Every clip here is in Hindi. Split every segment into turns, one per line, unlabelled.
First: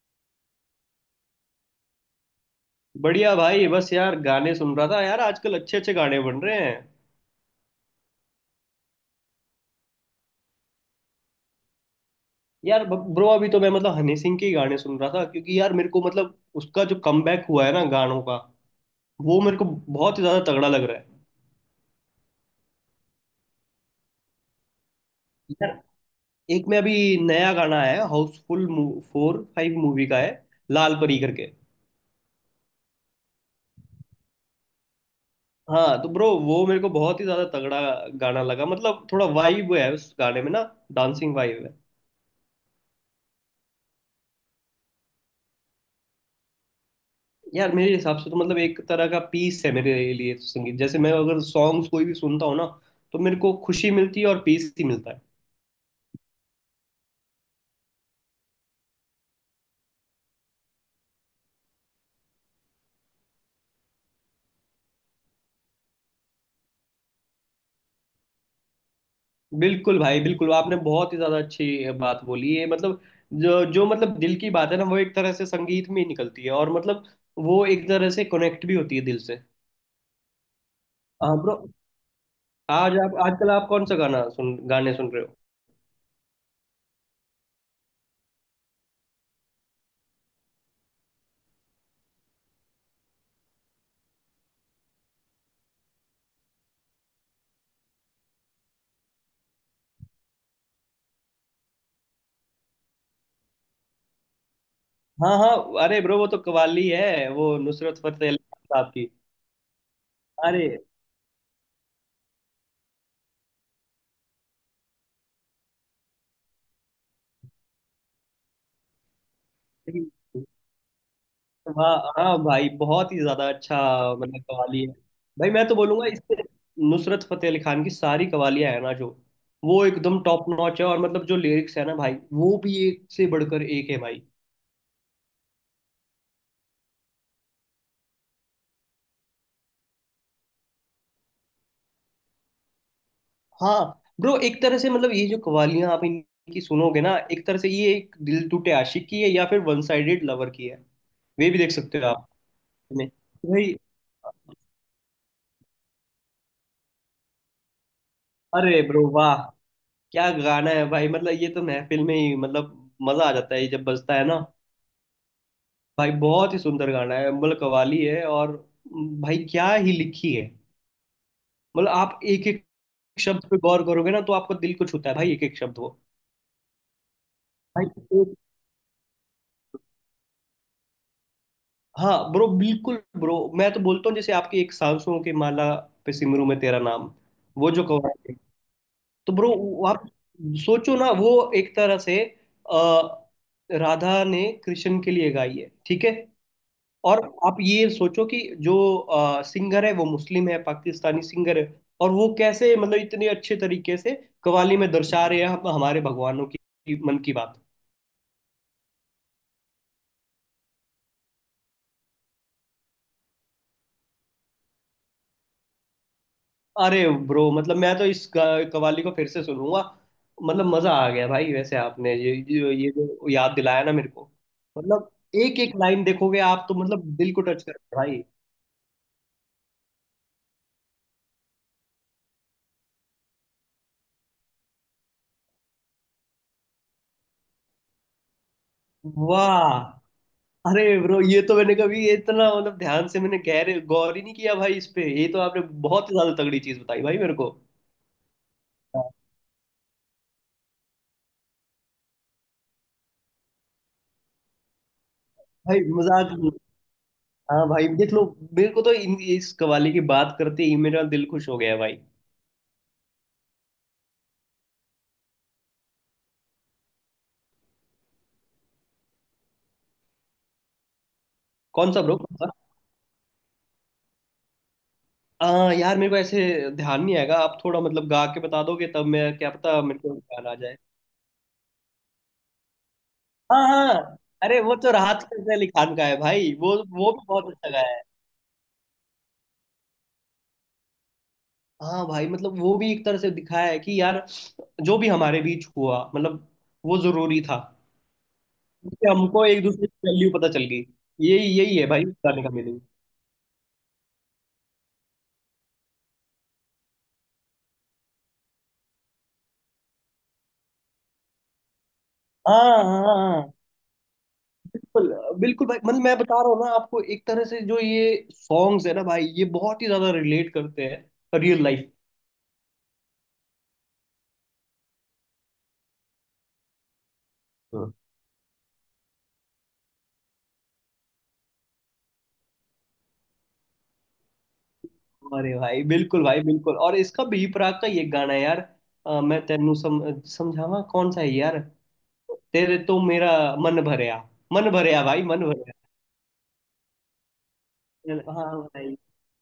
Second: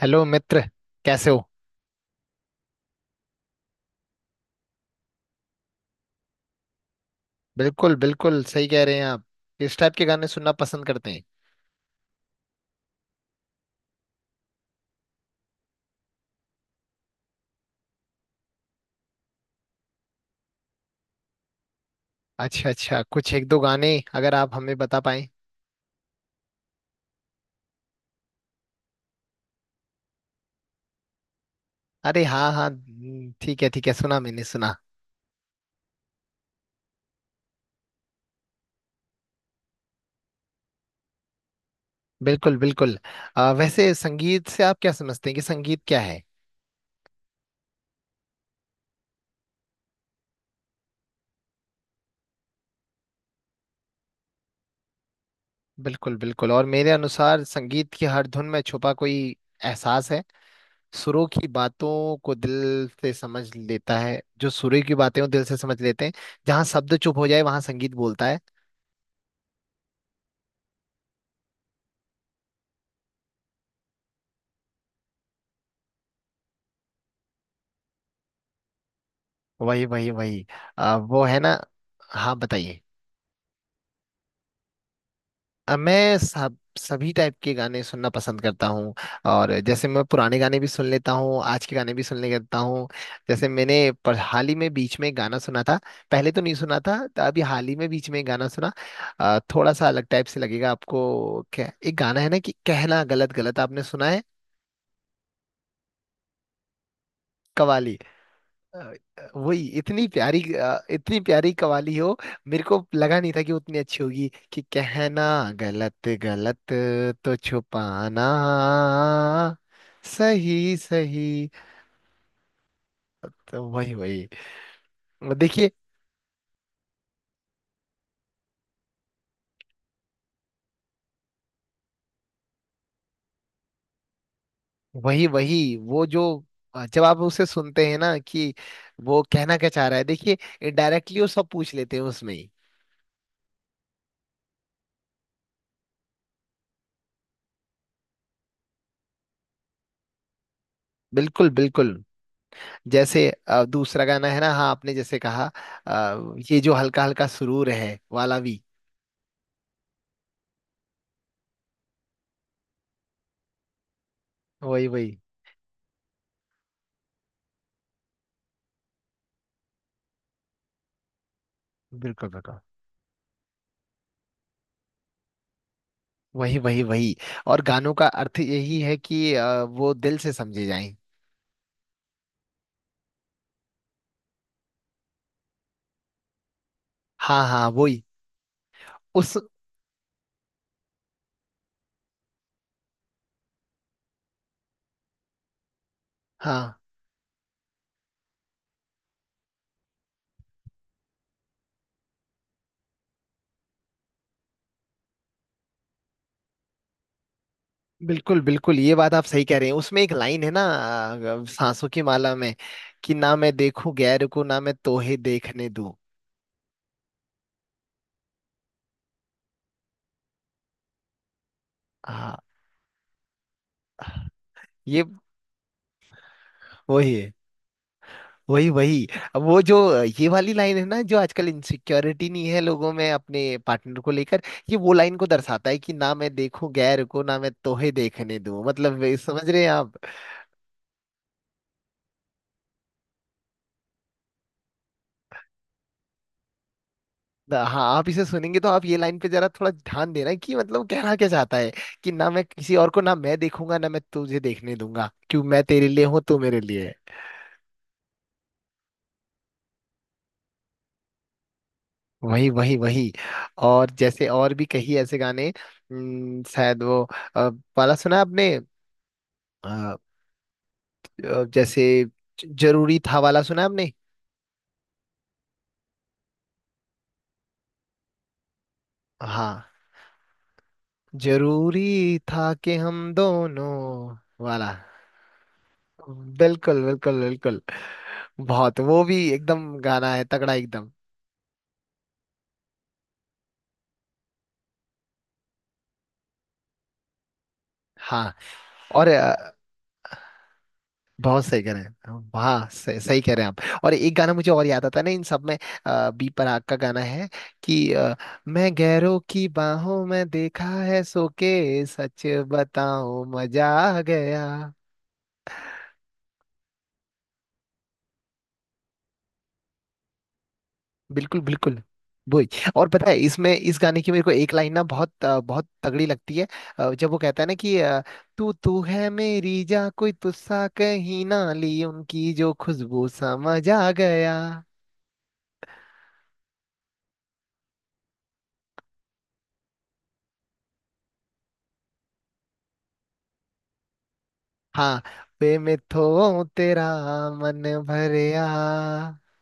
हेलो मित्र। कैसे हो।
बढ़िया भाई। बस यार गाने सुन रहा था। यार आजकल अच्छे अच्छे गाने बन रहे हैं।
बिल्कुल बिल्कुल सही कह रहे हैं आप। किस टाइप के गाने सुनना पसंद करते हैं।
यार ब्रो अभी तो मैं मतलब हनी सिंह के ही गाने सुन रहा था, क्योंकि यार मेरे को मतलब उसका जो कमबैक हुआ है ना गानों का, वो मेरे को बहुत ही ज्यादा तगड़ा लग रहा है।
अच्छा अच्छा, कुछ एक दो गाने अगर आप हमें बता पाएं।
यार एक में अभी नया गाना आया है, हाउसफुल 4 5 मूवी का है, लाल परी करके।
अरे हाँ हाँ, ठीक है ठीक है, सुना मैंने सुना।
हाँ तो ब्रो वो मेरे को बहुत ही ज्यादा तगड़ा गाना लगा। मतलब थोड़ा वाइब है उस गाने में ना, डांसिंग वाइब।
बिल्कुल बिल्कुल। वैसे संगीत से आप क्या समझते हैं कि संगीत क्या है।
यार मेरे हिसाब से तो मतलब एक तरह का पीस है मेरे लिए तो संगीत। जैसे मैं अगर सॉन्ग्स कोई भी सुनता हूँ ना, तो मेरे को खुशी मिलती है और पीस ही मिलता है।
बिल्कुल बिल्कुल। और मेरे अनुसार संगीत की हर धुन में छुपा कोई एहसास है। सुरों की बातों को दिल से समझ लेता है। जो सुरों की बातें हो दिल से समझ लेते हैं। जहाँ शब्द चुप हो जाए वहाँ संगीत बोलता है।
बिल्कुल भाई बिल्कुल, आपने बहुत ही ज्यादा अच्छी बात बोली है। मतलब जो जो मतलब दिल की बात है ना, वो एक तरह से संगीत में ही निकलती है, और मतलब वो एक तरह से कनेक्ट भी होती है दिल से।
वही वही वही। वो
हाँ
है
ब्रो।
ना। हाँ, बताइए।
आज आप आजकल आप कौन सा गाना सुन गाने सुन रहे हो?
मैं सब सभी टाइप के गाने सुनना पसंद करता हूँ। और जैसे मैं पुराने गाने भी सुन लेता हूँ, आज के गाने भी सुन लेता हूँ। जैसे मैंने, पर हाल ही में बीच में एक गाना सुना था। पहले तो नहीं सुना था, तो अभी हाल ही में बीच में एक गाना सुना। थोड़ा सा अलग टाइप से लगेगा आपको, क्या एक गाना है ना कि कहना गलत गलत, आपने सुना है।
हाँ हाँ, अरे ब्रो वो तो कव्वाली है वो,
कवाली।
नुसरत फतेह अली खान साहब
अ,
की।
वही इतनी प्यारी, इतनी प्यारी कवाली हो। मेरे को लगा नहीं था कि उतनी अच्छी होगी कि कहना गलत गलत तो छुपाना।
अरे
सही सही।
हाँ हाँ भाई, बहुत ही ज्यादा
तो
अच्छा।
वही वही,
मतलब कवाली है भाई। मैं
देखिए।
तो बोलूंगा इससे नुसरत फतेह अली खान की सारी कवालियां है ना जो, वो एकदम टॉप नॉच है। और मतलब जो लिरिक्स है ना भाई, वो भी एक से बढ़कर एक है भाई।
वही वही। वो जो जब आप उसे सुनते हैं ना कि वो कहना क्या चाह रहा है, देखिए, इनडायरेक्टली वो सब पूछ लेते हैं उसमें ही।
हाँ ब्रो, एक तरह से मतलब ये जो कवालियां आप इनकी सुनोगे ना, एक तरह से ये एक दिल टूटे आशिक की है, या फिर वन साइडेड लवर की है।
बिल्कुल
वे भी देख सकते
बिल्कुल।
हो आप इसमें।
जैसे
भाई
दूसरा गाना है ना, हाँ, आपने जैसे कहा, ये जो हल्का हल्का सुरूर है वाला भी।
अरे ब्रो वाह, क्या गाना है भाई। मतलब ये तो महफिल में ही मतलब मजा आ जाता है ये जब बजता है ना।
वही वही।
भाई बहुत ही सुंदर गाना है। मतलब कव्वाली है, और भाई क्या ही लिखी है। मतलब आप
बिल्कुल
एक
बिल्कुल।
एक शब्द पे गौर करोगे ना, तो आपको दिल को छूता है भाई एक एक शब्द वो।
वही वही वही। और
भाई
गानों का
एक-
अर्थ यही है कि वो दिल से समझे जाएं।
हाँ ब्रो बिल्कुल ब्रो, मैं तो बोलता हूँ जैसे आपकी एक सांसों की माला पे सिमरू में तेरा नाम,
हाँ हाँ,
वो जो
वही
कव्वाली है, तो
उस।
ब्रो आप सोचो ना वो एक तरह से अ, राधा ने कृष्ण के लिए गाई है, ठीक है।
हाँ,
और आप ये सोचो कि जो सिंगर है वो मुस्लिम है, पाकिस्तानी सिंगर है। और वो कैसे मतलब इतने अच्छे तरीके से कव्वाली में दर्शा रहे हैं हम हमारे भगवानों की मन की बात।
बिल्कुल बिल्कुल, ये बात आप सही कह रहे हैं। उसमें एक लाइन है ना, सांसों की माला में, कि ना मैं देखूं गैर को ना मैं तोहे देखने दूं।
अरे ब्रो मतलब मैं तो इस कव्वाली को फिर से सुनूंगा। मतलब मजा आ गया भाई। वैसे आपने ये
हाँ,
ये ये जो याद दिलाया ना मेरे को,
ये
मतलब एक एक लाइन देखोगे आप, तो मतलब
वही है।
दिल को टच करता है भाई।
वही वही। अब वो जो ये वाली लाइन है ना, जो आजकल इनसिक्योरिटी नहीं है लोगों में अपने पार्टनर को लेकर, ये वो लाइन को दर्शाता है कि ना मैं देखूं गैर को ना मैं तोहे देखने दूं, मतलब ये समझ रहे हैं आप।
वाह, अरे ब्रो ये तो मैंने कभी इतना मतलब ध्यान से मैंने गहरे गौर ही नहीं किया भाई इस पे। ये तो आपने बहुत ही ज्यादा तगड़ी चीज बताई भाई मेरे को।
हाँ, आप इसे सुनेंगे तो आप ये
हाँ।
लाइन पे जरा थोड़ा ध्यान देना कि मतलब कहना क्या चाहता है, कि ना मैं किसी और को ना मैं देखूंगा ना मैं तुझे देखने दूंगा, क्यों मैं
भाई
तेरे लिए हूं
मजाक
तू
नहीं।
मेरे लिए है।
हाँ भाई देख लो। मेरे को तो इस कवाली की बात करते ही मेरा दिल खुश हो गया भाई।
वही वही वही। और जैसे और भी कई ऐसे गाने, शायद वो अ, वाला सुना है आपने,
कौन सा
जैसे
ब्रो? कौन सा?
जरूरी था वाला सुना है आपने।
हाँ यार, मेरे को ऐसे ध्यान नहीं आएगा। आप थोड़ा मतलब गा के बता दोगे तब मैं, क्या
हाँ,
पता मेरे को ध्यान आ जाए।
जरूरी था कि हम
हाँ
दोनों
हाँ, अरे
वाला।
वो तो राहत फतेह अली खान का है भाई। वो
बिल्कुल
वो
बिल्कुल
भी बहुत
बिल्कुल।
अच्छा गाया है।
बहुत, वो भी एकदम गाना है तगड़ा एकदम।
हाँ भाई मतलब वो भी एक तरह से दिखाया है कि यार, जो भी हमारे बीच हुआ मतलब वो जरूरी था।
हाँ और,
उससे हमको एक दूसरे की वैल्यू पता चल गई।
बहुत
यही
सही कह
यही
रहे
है भाई
हैं,
बताने का
हाँ
मीनिंग।
सही, सही कह रहे हैं आप। और एक गाना मुझे और याद आता है ना इन सब में, बी प्राक का गाना है कि, मैं गैरों की बाहों में देखा है सो के, सच
हाँ हाँ
बताऊं,
हाँ,
मजा आ गया।
बिल्कुल बिल्कुल भाई। मतलब मैं बता रहा हूँ ना आपको, एक तरह से जो ये सॉन्ग्स है ना भाई, ये बहुत ही ज्यादा रिलेट करते हैं
बिल्कुल
रियल
बिल्कुल।
लाइफ।
वही। और पता है, इसमें इस गाने की मेरे को एक लाइन ना बहुत, बहुत तगड़ी लगती है। जब वो कहता है ना कि,
हाँ,
तू तू है मेरी जा कोई तुस्सा कहीं ना ली उनकी जो खुशबू, समझ आ गया।
अरे भाई बिल्कुल भाई बिल्कुल। और इसका भी प्राक का ये गाना है यार, मैं तेनू समझावा कौन सा है यार, तेरे तो मेरा मन भरया। मन
हाँ,
भरया भाई, मन
वे
भरया।
में थो तेरा मन भरया।
हाँ भाई,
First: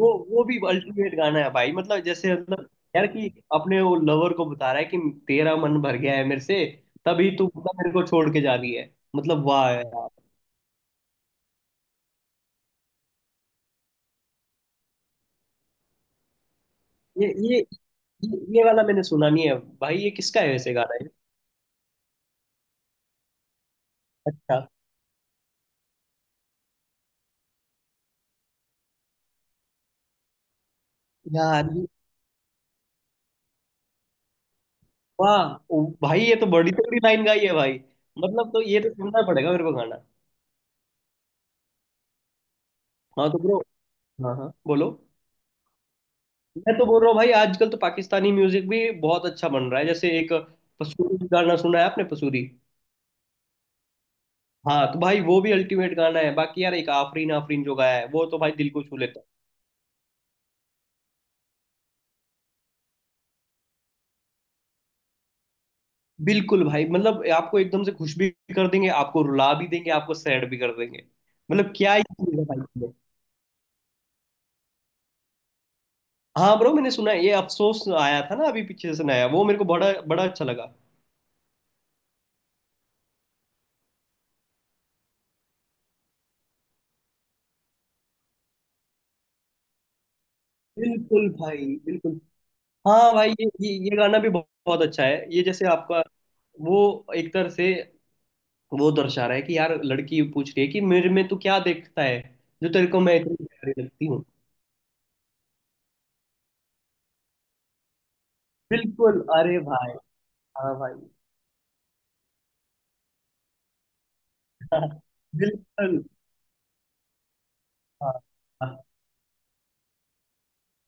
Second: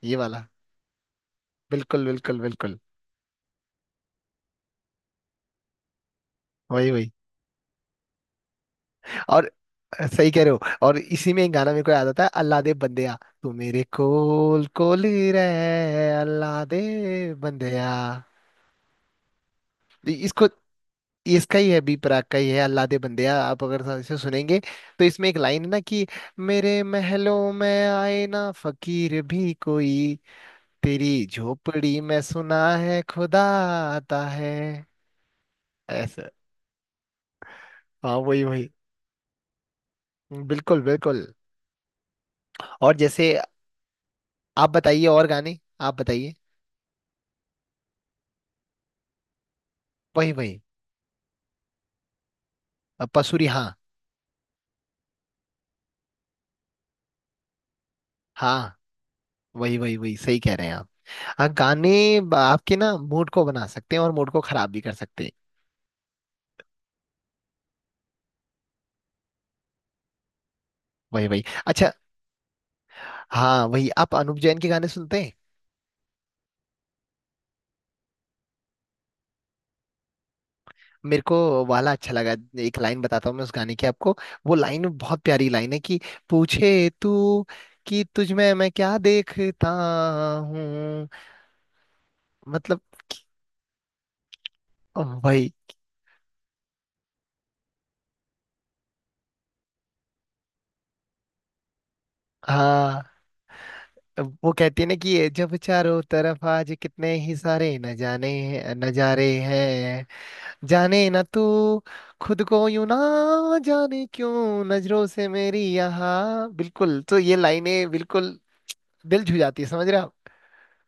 वो
ये
वो
वाला।
भी अल्टीमेट गाना है भाई। मतलब
बिल्कुल
जैसे
बिल्कुल
मतलब
बिल्कुल।
यार कि अपने वो लवर को बता रहा है कि तेरा मन भर गया है मेरे से,
वही वही।
तभी तू मतलब मेरे को छोड़ के जा रही है। मतलब
और
वाह यार।
सही कह रहे हो। और इसी में एक गाना मेरे को याद आता है, अल्लाह दे बंदेया, तू मेरे कोल कोल ही रहे अल्लाह दे
ये
बंदेया।
ये वाला मैंने सुना नहीं है भाई। ये
ये-
किसका
इसको
है वैसे गाना है?
ये इसका ही है, बी प्राक का ही है अल्लाह दे बंदेया। आप अगर इसे सुनेंगे
अच्छा,
तो इसमें एक लाइन है ना कि, मेरे महलों में आए ना फकीर भी कोई, तेरी
यार
झोपड़ी में सुना है खुदा आता है,
वाह ओ भाई,
ऐसा।
ये तो बड़ी तगड़ी लाइन गाई है भाई।
हाँ, वही
मतलब तो
वही।
ये तो सुनना पड़ेगा मेरे को गाना।
बिल्कुल बिल्कुल। और
हाँ
जैसे,
तो ब्रो, हाँ हाँ
आप
बोलो।
बताइए, और गाने आप बताइए।
मैं तो बोल रहा हूँ भाई, आजकल तो पाकिस्तानी म्यूजिक भी बहुत अच्छा बन रहा है। जैसे
वही
एक
वही।
पसूरी गाना सुना है आपने, पसूरी?
पसूरी, हाँ।
हाँ, तो भाई वो भी अल्टीमेट गाना है। बाकी यार एक आफरीन आफरीन जो गाया है, वो तो भाई दिल
हाँ,
को छू लेता है।
वही वही वही, सही कह रहे हैं आप। हाँ, गाने आपके ना मूड को बना सकते हैं और मूड को खराब भी कर सकते हैं।
बिल्कुल भाई। मतलब आपको एकदम से खुश भी कर देंगे, आपको रुला भी देंगे, आपको सैड भी कर देंगे।
वही वही,
मतलब
अच्छा।
क्या ही चीज़ है भाई ये।
हाँ वही, आप अनुप जैन के गाने सुनते हैं।
हाँ ब्रो, मैंने सुना है ये अफसोस आया था ना अभी पीछे से नया, वो मेरे को बड़ा बड़ा अच्छा लगा।
मेरे को वाला अच्छा लगा। एक लाइन बताता हूँ मैं उस गाने की आपको। वो लाइन बहुत प्यारी लाइन है कि, पूछे तू कि तुझ में मैं क्या देखता हूँ।
बिल्कुल भाई बिल्कुल।
मतलब
हाँ भाई, ये गाना भी बहुत अच्छा है। ये
वही।
जैसे आपका वो एक तरह से वो दर्शा रहा है कि यार, लड़की पूछ रही है कि मेरे में तू क्या देखता है, जो तेरे को
हाँ,
मैं इतनी प्यारी लगती हूँ।
वो कहती है ना कि, ये जब चारों तरफ आज कितने ही सारे न जाने
बिल्कुल
नजारे
अरे भाई,
हैं,
हाँ भाई,
जाने ना तू खुद को, यूं ना जाने क्यों नजरों से मेरी
बिल्कुल।
यहाँ, बिल्कुल तो ये लाइनें
हाँ।
बिल्कुल
हाँ।
दिल छू जाती है, समझ रहे हो आप।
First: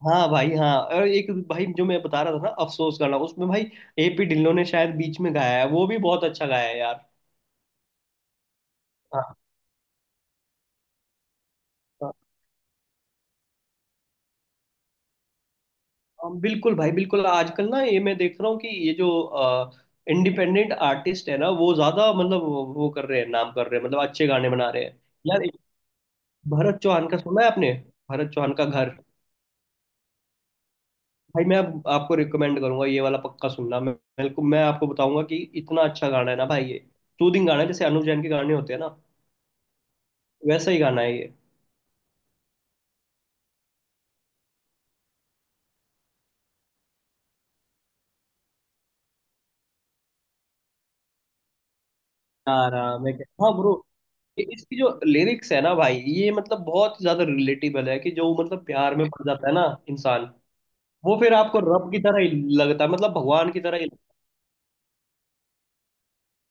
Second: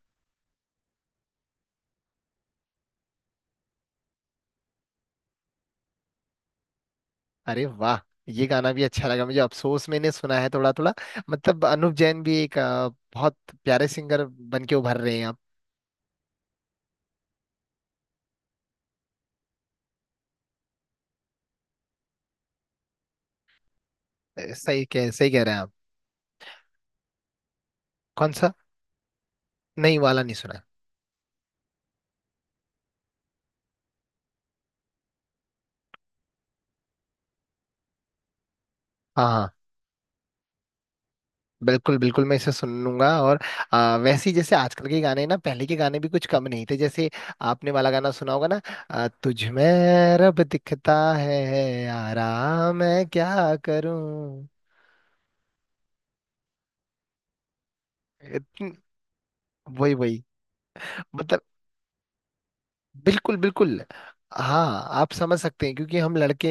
हाँ भाई। हाँ, और एक भाई जो मैं बता रहा था ना, अफसोस करना, उसमें भाई एपी ढिल्लों ने शायद बीच में गाया है। वो भी बहुत अच्छा गाया है यार।
अरे वाह, ये गाना भी अच्छा लगा
हाँ
मुझे, अफसोस मैंने सुना है थोड़ा थोड़ा। मतलब अनूप
हाँ,
जैन भी एक बहुत प्यारे सिंगर बन के उभर रहे हैं आप।
हाँ, बिल्कुल भाई बिल्कुल। आजकल ना ये मैं देख रहा हूँ कि ये जो इंडिपेंडेंट आर्टिस्ट है ना, वो ज्यादा मतलब वो कर रहे हैं, नाम कर रहे हैं, मतलब अच्छे गाने बना रहे
सही
हैं।
कह सही कह
यार
रहे
एक
हैं आप।
भरत चौहान का सुना है आपने,
कौन
भरत
सा?
चौहान का घर?
नहीं, वाला नहीं सुना।
भाई मैं आपको रिकमेंड करूंगा, ये वाला पक्का सुनना। मैं मेरे को, मैं आपको बताऊंगा कि इतना अच्छा गाना है ना भाई ये। सूदिंग गाना है जैसे अनुव जैन के गाने होते हैं ना,
हाँ हाँ।
वैसा ही गाना है ये।
बिल्कुल बिल्कुल, मैं इसे सुन लूंगा। और वैसे ही, जैसे आजकल के गाने ना पहले के गाने भी कुछ कम नहीं थे, जैसे आपने वाला गाना सुना होगा ना, तुझ में रब दिखता है यारा, मैं
आराम है क्या? हाँ
क्या
ब्रो।
करूं।
इसकी जो लिरिक्स है ना भाई, ये मतलब बहुत ज्यादा रिलेटेबल है। कि जो मतलब
इतन-
प्यार में पड़ जाता है ना
वही वही,
इंसान, वो फिर
मतलब,
आपको रब की तरह ही लगता है, मतलब
बिल्कुल
भगवान की तरह
बिल्कुल।
ही लगता
हाँ, आप समझ सकते हैं क्योंकि हम लड़के,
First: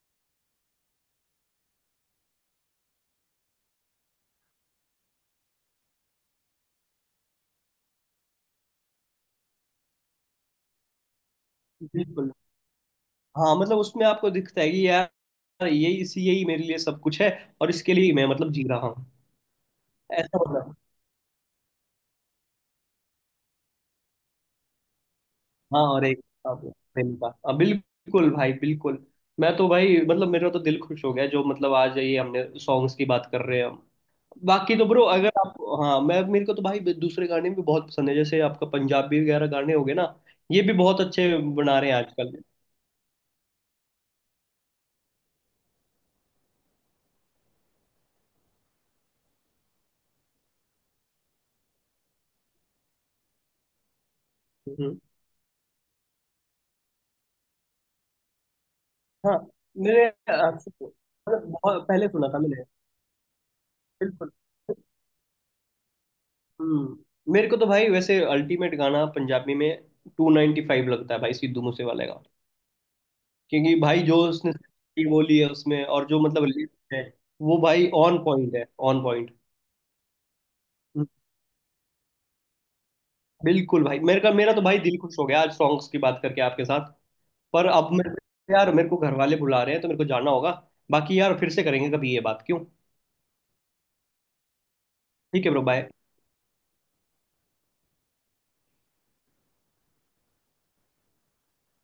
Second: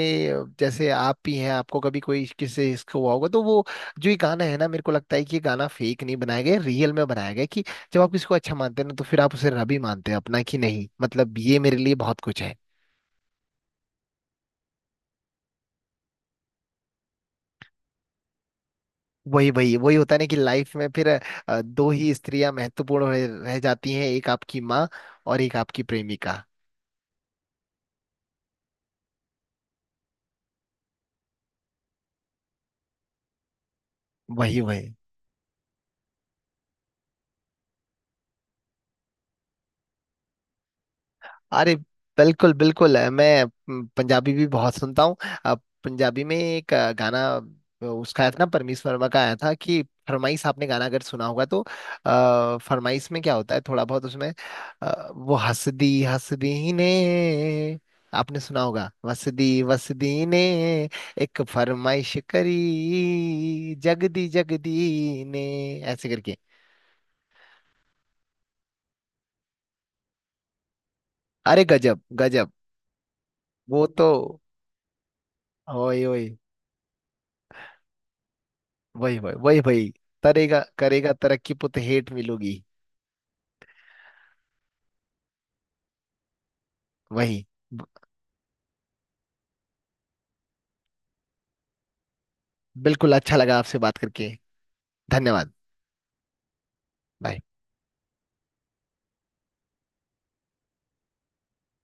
जैसे आप भी हैं, आपको कभी कोई किससे इसका हुआ होगा तो वो जो ये गाना है ना, मेरे को लगता है कि ये गाना फेक नहीं बनाया गया, रियल में बनाया गया है, कि जब आप किसी को अच्छा मानते हैं ना तो फिर आप उसे रब ही मानते हैं अपना कि नहीं, मतलब ये मेरे
है।
लिए बहुत
बिल्कुल।
कुछ है।
हाँ मतलब उसमें आपको दिखता है कि यार, यही इसी यही मेरे लिए सब कुछ है, और इसके लिए ही मैं मतलब जी रहा हूँ।
वही वही वही होता है ना कि
ऐसा
लाइफ
मतलब।
में फिर दो ही स्त्रियां महत्वपूर्ण रह रह जाती हैं, एक आपकी माँ और एक आपकी
हाँ, और एक
प्रेमिका।
अब फिल्म का, अब बिल्कुल भाई बिल्कुल। मैं तो भाई मतलब मेरा तो दिल खुश हो गया, जो मतलब आज ये हमने सॉन्ग्स की बात कर रहे हैं हम।
वही
बाकी तो
वही।
ब्रो, अगर आप, हाँ मैं, मेरे को तो भाई दूसरे गाने भी बहुत पसंद है। जैसे आपका पंजाबी वगैरह गाने हो गए ना, ये भी बहुत अच्छे
अरे
बना रहे हैं आजकल।
बिल्कुल बिल्कुल, मैं पंजाबी भी बहुत सुनता हूँ। अ, पंजाबी में एक गाना, उसका आया था ना, परमीश वर्मा का आया था कि फरमाइश, आपने गाना अगर सुना होगा तो, फरमाइश में क्या होता है थोड़ा बहुत उसमें,
हम्म,
वो हसदी हसदी ने, आपने सुना होगा,
हाँ
वसदी
मेरे
वसदी ने,
आपसे
एक
मतलब बहुत पहले
फरमाइश
सुना था मैंने।
करी जगदी
बिल्कुल।
जगदी ने, ऐसे करके।
हम्म, मेरे को तो भाई वैसे अल्टीमेट गाना पंजाबी में 295 लगता है भाई, सिद्धू
अरे
मूसे
गजब
वाले का।
गजब।
क्योंकि
वो
भाई
तो
जो उसने script बोली है उसमें,
ओए
और जो
ओए,
मतलब lyrics है, वो भाई ऑन पॉइंट है, ऑन
वही
पॉइंट।
वही वही वही, तरेगा करेगा तरक्की पुत हेठ मिलोगी।
बिल्कुल भाई। मेरे का मेरा तो भाई दिल खुश हो गया आज सॉन्ग्स की बात करके आपके साथ।
वही।
पर
ब-
अब मेरे को घर वाले बुला रहे हैं, तो मेरे को जाना होगा। बाकी यार फिर से करेंगे कभी ये बात, क्यों।
बिल्कुल, अच्छा लगा आपसे बात करके।
ठीक है
धन्यवाद।
Bro, bye.
बाय।